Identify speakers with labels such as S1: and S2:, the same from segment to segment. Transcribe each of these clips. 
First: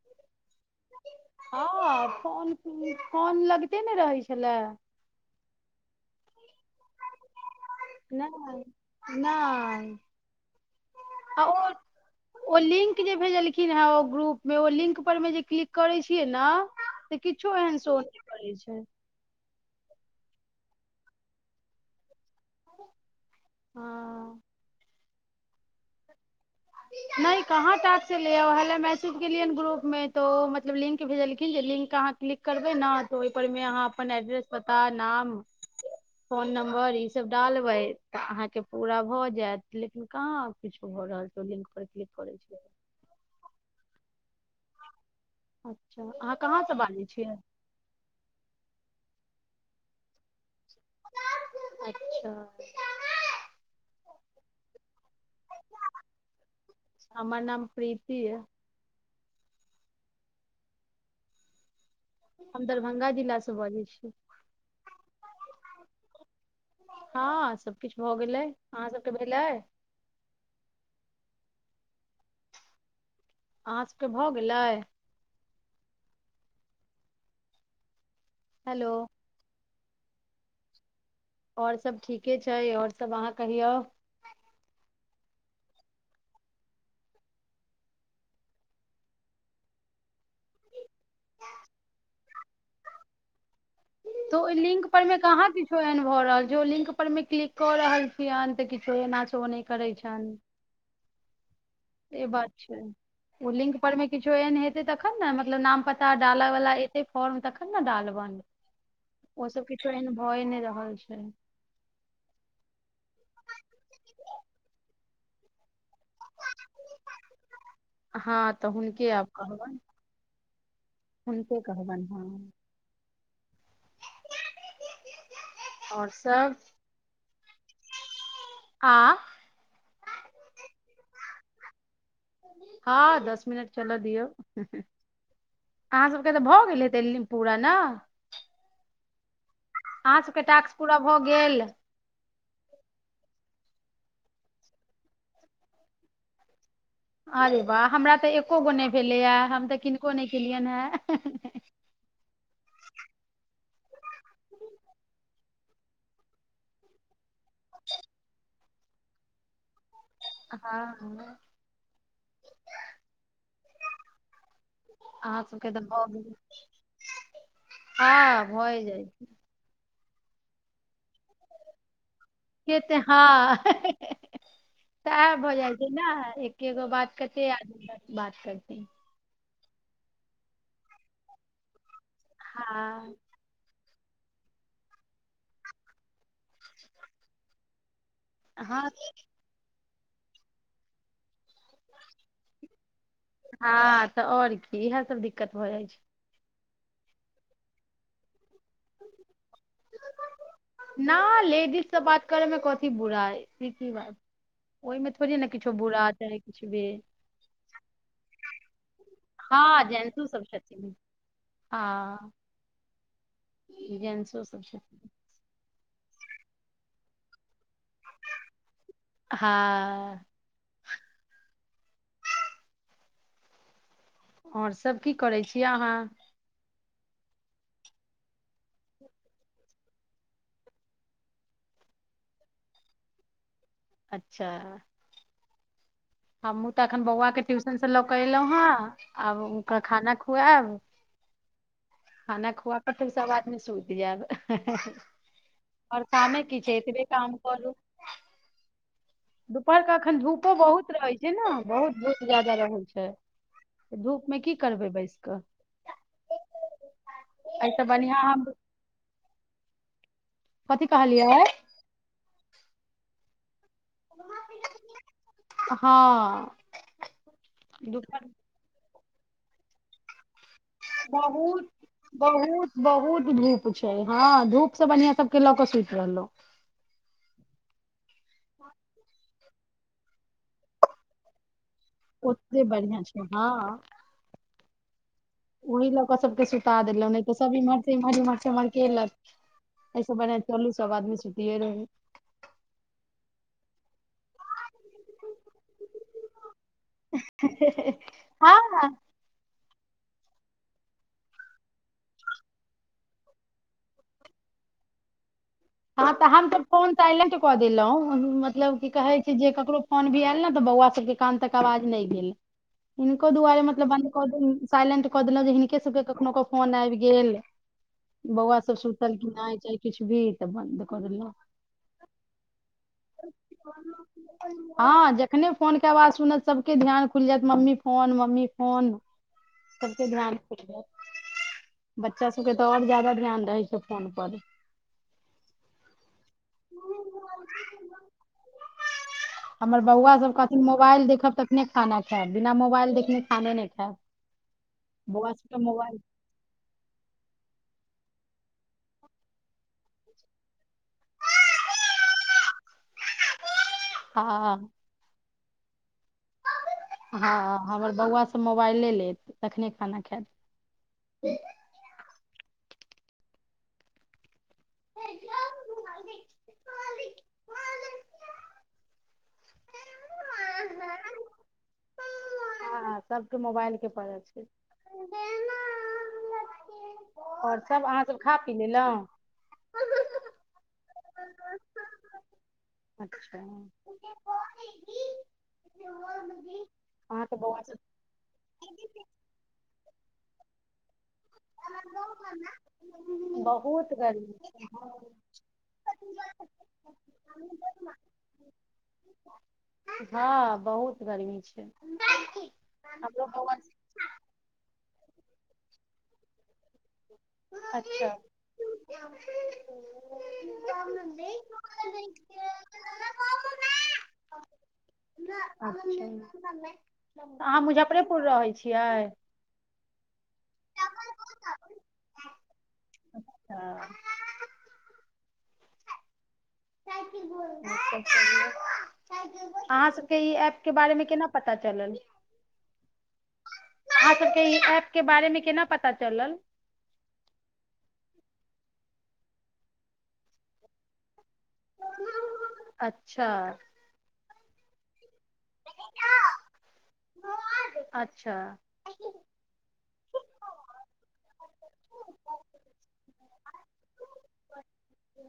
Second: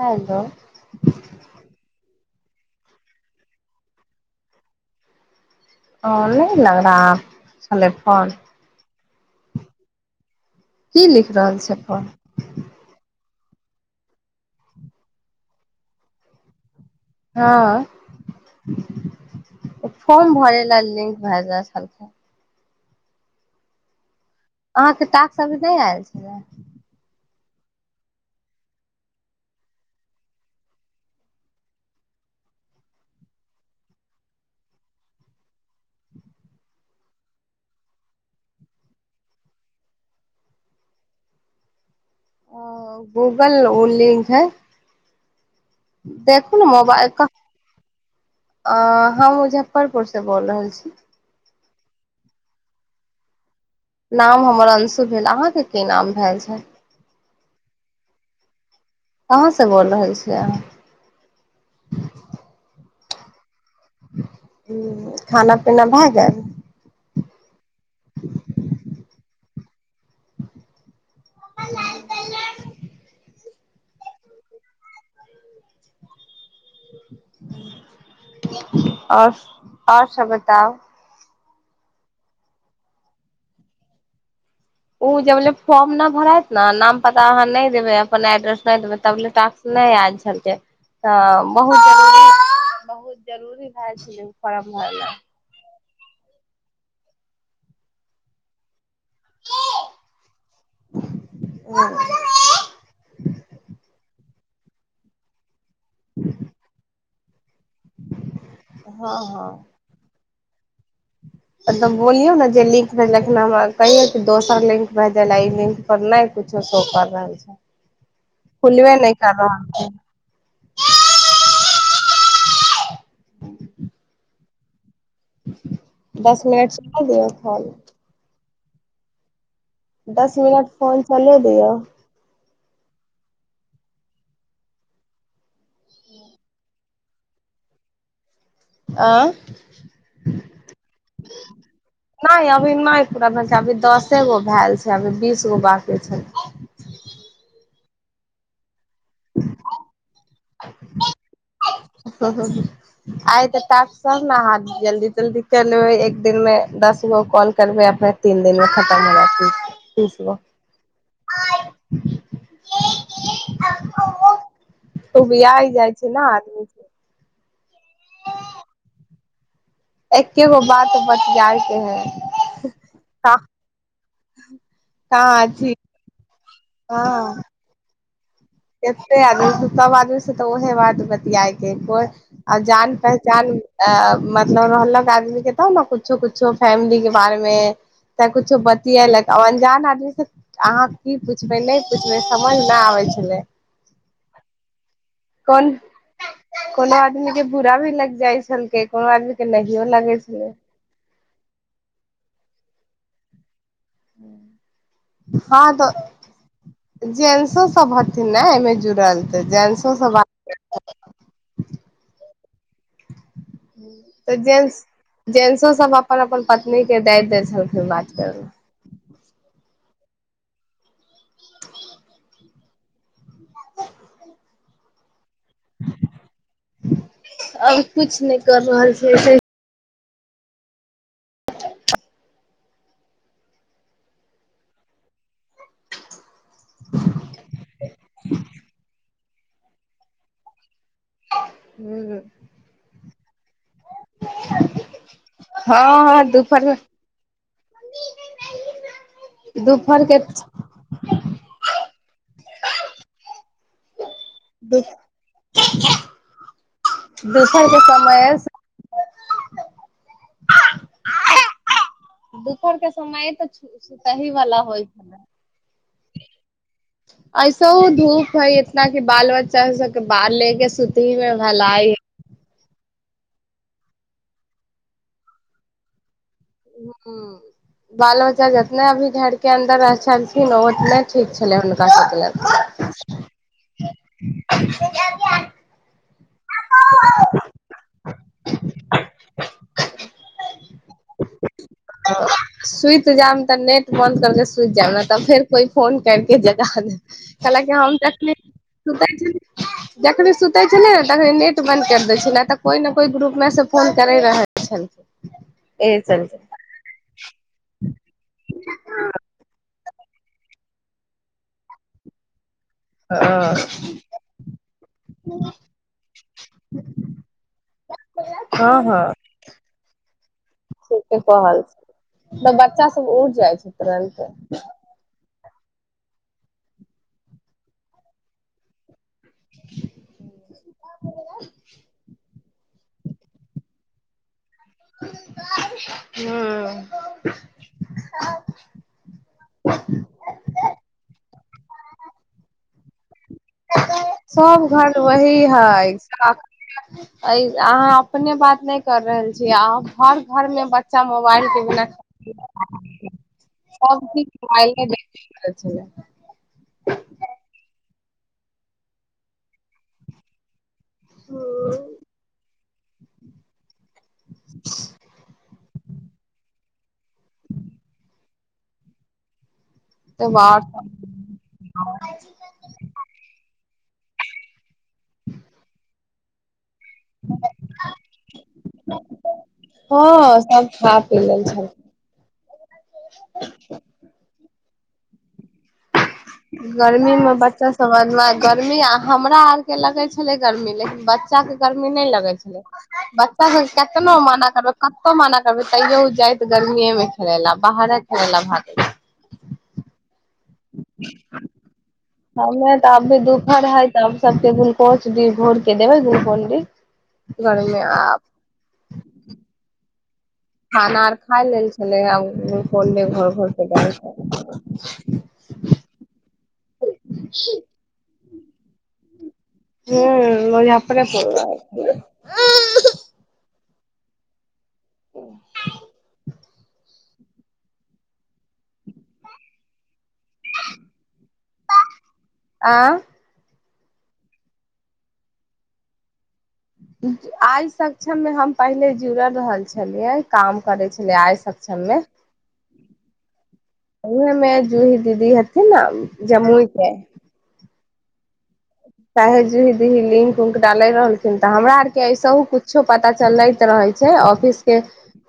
S1: Hello
S2: हँ phone phone लगते ने रहै छलै
S1: आ [inaudible]
S2: नै
S1: की लिख रहल छै फोन
S2: ओ लिंक जे भेजल लखिन हन ओ ग्रुप मे ओ लिंक पर मे जे क्लिक करे छियै न से किछो एहन शो नहि करै छै
S1: फोर्म भरै ले लिंक भए जा सालक [unintelligible]
S2: हँ
S1: अहाँ के टास्क अभी नहि आयल छलै
S2: नहि कहाँ बात केलियैये मैसेज केलियै हन ग्रुप मे तऽ ओ मतलब लिंक भेजलखिन लिंक अहाँ क्लिक करबै ने तऽ ओहि पर मे अहाँ अपन एड्रेस पता नाम फोन नम्बर ई सब डालबै तऽ अहाँके पूरा भऽ जायत लेकिन कहाँ किछु भऽ रहल छै करै छेलै [inaudible]
S1: ओ गूगल ओ लिंक है
S2: अच्छा अहाँ
S1: देखू ने
S2: कहाँसँ बाजै
S1: मोबाइल ओ हम
S2: छियै
S1: बुझाइ मुजफ्फरपुरसँ बोल रहल छी
S2: अच्छा
S1: नाम हमर अंशु भेल अहाँके की नाम भेल छै
S2: हमर नाम प्रीति अय
S1: कहाँसँ बोल रहल छियै अहाँ
S2: हम दरभंगा जिला सँ
S1: हूँ खाना पीना भऽ गेल
S2: हँ सबकिछु भऽ गेलै अहाँ सबके भेलै
S1: लाल कलम [inaudible]
S2: अहाँ सभकेँ भऽ गेलै हेलो
S1: आओर आओर सब बताउ
S2: आओर सभ ठीके छै आओर सभ अहाँ कहियौ
S1: ओ जबले फॉर्म नहि भरात ने नाम पता अहाँ नहि देबै अपन एड्रेस नहि देबै तबले टास्क नहि आयल छल तऽ बहुत जरूरी बहुत जरूरी भए छलै ओ
S2: तऽ ओइ
S1: फॉर्म
S2: लिंक पर
S1: भरनाइ
S2: मे कहाँ बि किछो एहन भऽ रहल छै ओ लिंक पर मे क्लिक कऽ रहल छियनि तऽ किछो एना छै ओ नहि करैत छनि
S1: हँ
S2: से बात छै ओ लिंक परमे किछु किछो एहन हेते तखन ने मतलब नाम पता डालऽ वाला एतै फार्म तखन न डालबन ओ सब किछो एहन भए नहि रहल छै
S1: मतलब बोलियौ ने जे लिंक भेजलखिन हमरा कहियौ कि दोसर लिंक भेजे ले ई लिंक नहि कछो कर रहल छै
S2: हँ तऽ
S1: खुलबे
S2: हुनके
S1: नहि
S2: आब
S1: कर
S2: कहबनि
S1: रहल छै
S2: हुनके कहबनि हँ आओर
S1: दस
S2: सब
S1: मिनट समय दियौ परत
S2: आ
S1: मिनट फोन चलेब यौ
S2: हँ दस मिनट चलऽ दियौ अहाँ सभके तऽ भऽ गेल हेतै पूरा ने
S1: आ
S2: आँहां सब के टाक्स पूरा भ भ गेल?
S1: नहि अभी नहि पूरा अभी दसे गो भेल छै अभी बीस गो बाकी छै
S2: अरे वाह हमरा तऽ एको गो नहि भेलैए हम तऽ किनको नहि केलियनि हेँ
S1: आइ त सब ने अहाँ जल्दी तल्दी कर लेबै एक दिन मे दस गो कॉल करबै अपने तीन दिन में [unintelligible] तीस गो
S2: हँ अहाँ
S1: उबिया
S2: सबके तऽ
S1: जाइ
S2: भऽ
S1: छैय ने
S2: गेल
S1: आदमी।
S2: हँ भए जाइ
S1: एकेगो बात बतियायके है।
S2: केत हँ
S1: कहाँ छी
S2: [unintelligible] एकेगो बात कते याद बात करथिन
S1: केते आदमी सब आदमी से तऽ उहे बात बतियाएके कोइ आब जान
S2: हँ
S1: पहचान अ मतलब रहलक आदमी के तब ने कुछो कुछो फैमिली के बारे मे चाहे कुछो
S2: हँ
S1: बतियक आ अनजान आदमी से अहाँ की पूछबय नहि पूछबय समझ ना आबै छलै।
S2: हँ तऽ आओर की ईहे सब दिक्कत भऽ
S1: कोन
S2: जाइ छैय।
S1: कोनो आदमी के बुरा भी लग जाइ छलकै कोनो आदमी के नहियो लगै छलै।
S2: न लेडीज से बात करे में कथी बुराई। की की बात ओहिमे थोड़े ने किछो
S1: हँ
S2: बुरा
S1: तऽ
S2: चाह किछु भी
S1: जेंट्सो सब हथिन ने एहिमे जुड़ल तऽ
S2: हँ
S1: जेंट्सो
S2: जेन्स सब छथिन हँ।
S1: तऽ
S2: जेंट्सो सब
S1: जेंस
S2: छथिन
S1: जेंससो सब अप अपन अपन पत्नी के दए दे छल जो बात करू।
S2: हँ आओर सब किछु करै छीय अहाँ
S1: आब किछु नहि कर रहल छिये से
S2: अच्छा
S1: [inaudible]
S2: हमहूँ तऽ एखन बौआके ट्यूशन से लऽ कऽ एलहुँ हेँ आब ओकरा खाना खुआएब।
S1: ह
S2: खाना खुआक फेर सब आद सुति जाब आओर
S1: हँ
S2: कामे कि
S1: दुपहर मे
S2: छैै ऐतबे काम करू दुपहर के एखन धूपो बहुत रहै छै ने बहुत धूप ज्यादा रहै छै धूप मे की करबै बैस क
S1: दुपहर के
S2: एहि बढिया
S1: समय
S2: हम कथी कहलियै
S1: दुपहरके समय तऽ सुतही वाला होइ छल
S2: हँ
S1: ऐसो
S2: दुपहर
S1: धूप है इतना बाल बच्चा सबके बाहर लेके सुतही मे
S2: बहुत
S1: भलाई
S2: बहुत बहुत धूप छै हँ धूप सब बढ़ियां सब के लऽ क सुति रहलहुं
S1: ह बाल बच्चा जतना ह अभी ढ के अन्दर छलखिन ओतने ठीक छले
S2: ओते बढ़िआँ छै हँ
S1: सुझ
S2: ओहि ल सबके सुता देलहु तऽ सब इमहर इमहर इमरम्हर केलक एहिसने चलू सब आदमी सुति रह
S1: सुति जायब तऽ नेट बन्द करके सुति जायब ने तऽ फेर कोइ फोन करके जगा देत
S2: ह
S1: देखखने सुतै छल तखनी नेट बन्द कर दै छै ने तऽ कोइ ने कोइ ग्रुप मे से फोन करे रहल छल
S2: हँ तऽ हम त फोन साइलेंट कऽ देलहुँ मतलब की कहैत छै जे ककरो फोन भी आयल ने तऽ बौआ सबके कान तक आवाज नहि भेल हिनको दुआरे
S1: हँ
S2: मतलब ब कऽ देल साइलेंट कऽ देलहुँ जे हिनके सबके कखनो क फोन आबि गेल बौआ सब
S1: हँ हँ
S2: सुतल क नहि चाहे किछु भी
S1: ठीके कहल तऽ बच्चा सब उठ जाइ छै तुरन्ते हूँ
S2: ह जखने फोन के आवाज सुनत सबके ध्यान खुलि जायत मम्मी फोन मम्मी फोन सबस ध्यान जात बच्चा सबके तऽ आओर जादा ध्यान रहै छै फोन पर हमर बौआ सब कहथिन मोबाइल देखब तखने खाना खायब बिना मोबाइल देख
S1: सभ घर
S2: बौआ
S1: वही
S2: सबके
S1: हइ
S2: मोबाइल
S1: एज अहाँ अपने बात नहि कर रहल छियै आ हर घर मे बच्चा मोबाइल केटी सभ दिन
S2: हँ
S1: मोबाइल देखतऐ अच्छा
S2: त मोबाइले लेत तखने खाना खाइत ह
S1: [unintelligible] त बाहर
S2: हँ सबके मोबाइल परहल छै आओर सभ अहाँसभ खा पी लेलहुँ
S1: खाब प लेल छै
S2: अच्छा
S1: गर्मी मे
S2: अहाँके बौआ
S1: बच्चा सब गर्मी हमरा आर के लगे छले गर्मी लेकिन बच बच्चा के गर्मी नहि लगे छले बच्चा सब
S2: बहुत
S1: केतना
S2: गर्मी
S1: मना करबै कतो मना करबै तैयो जाइत गर्मीए मे खेले ला बाहरे खेले ल भाग
S2: हँ बहुत गर्मी छै
S1: हमे तऽ अ भी
S2: हमरो बौआ
S1: दुपहर
S2: सब-
S1: है तऽ सब टेबुल कोच दी भोरके देव दू फोल्डिं
S2: अच्छा
S1: खाना आर खाय लेल छलै आ पले घर घर प ग
S2: अच्छा क रहै छियै
S1: हुँ मने अपने आ
S2: हँ
S1: ओ
S2: अहाँ सभ ई ऐप के बारेमे केना पता चलल
S1: आ
S2: अहाँ सबके ई एऐप के बारेमे केना पता चलल
S1: आइ सक्षममे हम पहिले जुड़ल रहल छलियै काम करै छलियै आइ सक्षम मे
S2: अच्छा
S1: उ मैं जुईी दीदी ह की नाम जमूइ कें
S2: अच्छा
S1: साहे जी दीदी लिंक हुनक ले रहलखिन तऽ हमरा आर के ऐसहु कुछो पता चलैत रहे छै जे ऑफिस कें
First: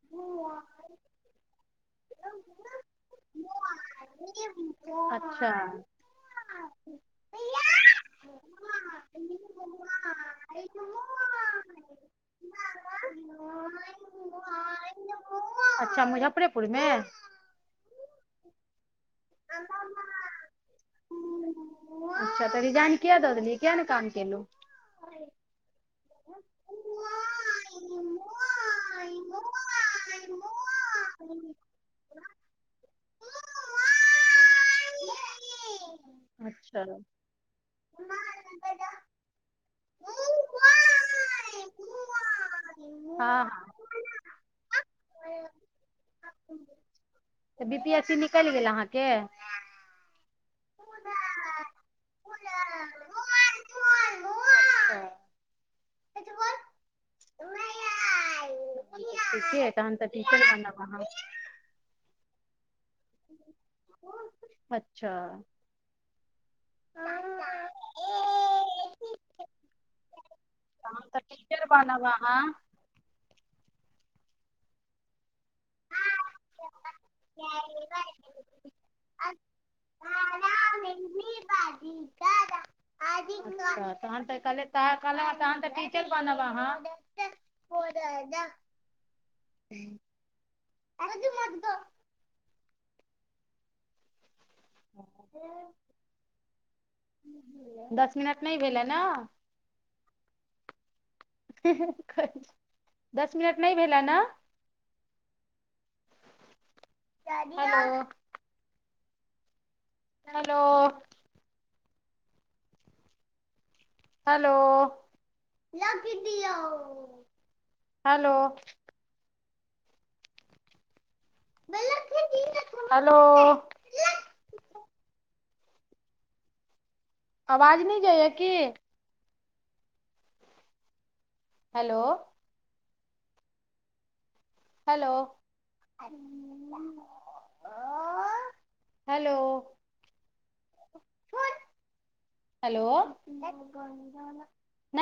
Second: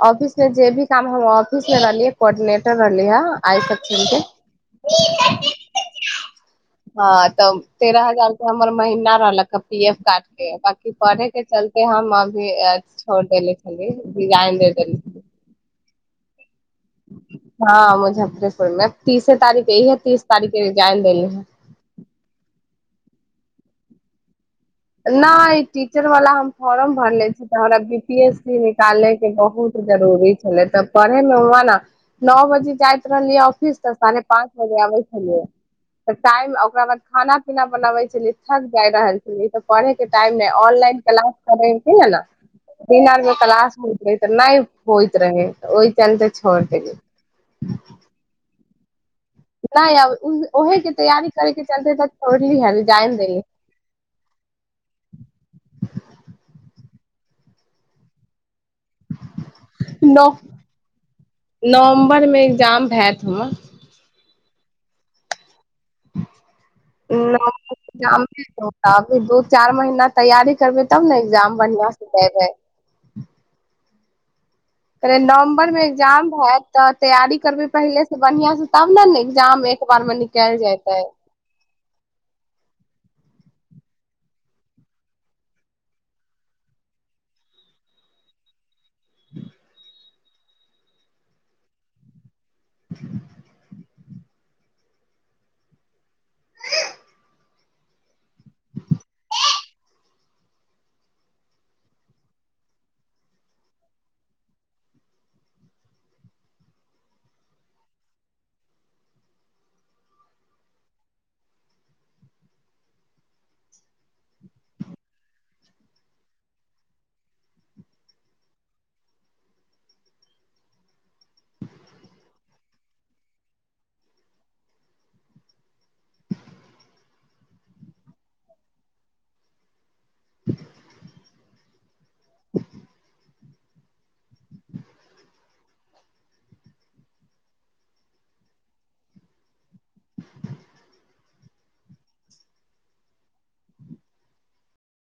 S1: ऑफिस कें जे भी काम हम ऑफिस मे रहलिए कोडिनेटर रहलिए आय तक
S2: अच्छा
S1: हाँ त तेरह हजार हमर महीना रहलक पी एफ कार्ड के बाकी पढ़े के चलते हम अभी छोड़ देले छली डिजाइने
S2: अच्छा मुझजाप अपे
S1: हँ मुजफ्फरपुरमे तीसे तारीख यह है तीस तारीखके रिजाइन लेली है
S2: अच्छा तऽ रिजाइन किया ददेलिए किया ने काम केलूँ
S1: नहि ई टीचर वाला हम फोर्म भरले छी तऽ हमरा बी पी एस सी निकाले बहुत जरूरी छलै तऽ पढ़े मे हु ने नओ बजे जाइत रहलियै ऑफिस तऽ साढ़े पाँच बजे आबे छलियै त टाइम
S2: अच्छा
S1: ओकरा बाद खाना पीना बनाबे छलियै थक जा रहल छल पढ़े के टाइम
S2: हँ
S1: नहि ऑनलाइन क्लास करे ने िनर मे
S2: हँ
S1: क्लास तऽ नहि होइत रहै ओहि च ते छड़ द
S2: तऽ बी पी एस सी निकलि गेल अहाँके
S1: नहि ओहेके तैयारी करै के चलते तक छोड़ली ह जइ दी
S2: अच्छा उरया
S1: नव
S2: बनब अहाँ
S1: नवम्बरमे एग्जाम हयैत हमरा
S2: अच्छा
S1: अभी दू चार महीना तैयारी करबै तब
S2: तहन
S1: ने
S2: तऽ
S1: ए्जाम
S2: टीचर
S1: बढ़िआं से
S2: बनब अहाँ
S1: देबै [unintelligible] े नवम्बर मे एग्जाम हयत तऽ तैयारी करबी पहिले से बढ़ियां से तब ने ने एग्जाम एक बार मे न कल जाता है
S2: अच्छा तहन तऽ कहल तहन तऽ टीचर बनब अहाँ
S1: ह
S2: अ जे म त
S1: ह
S2: दस मिन नहि भेल ह ने दस मिनट नहि भेलै ने हो हेलो हेलो हेलो हेलो आवाज नहि जाइया की हेलो हेलो हेलो कोन हेलो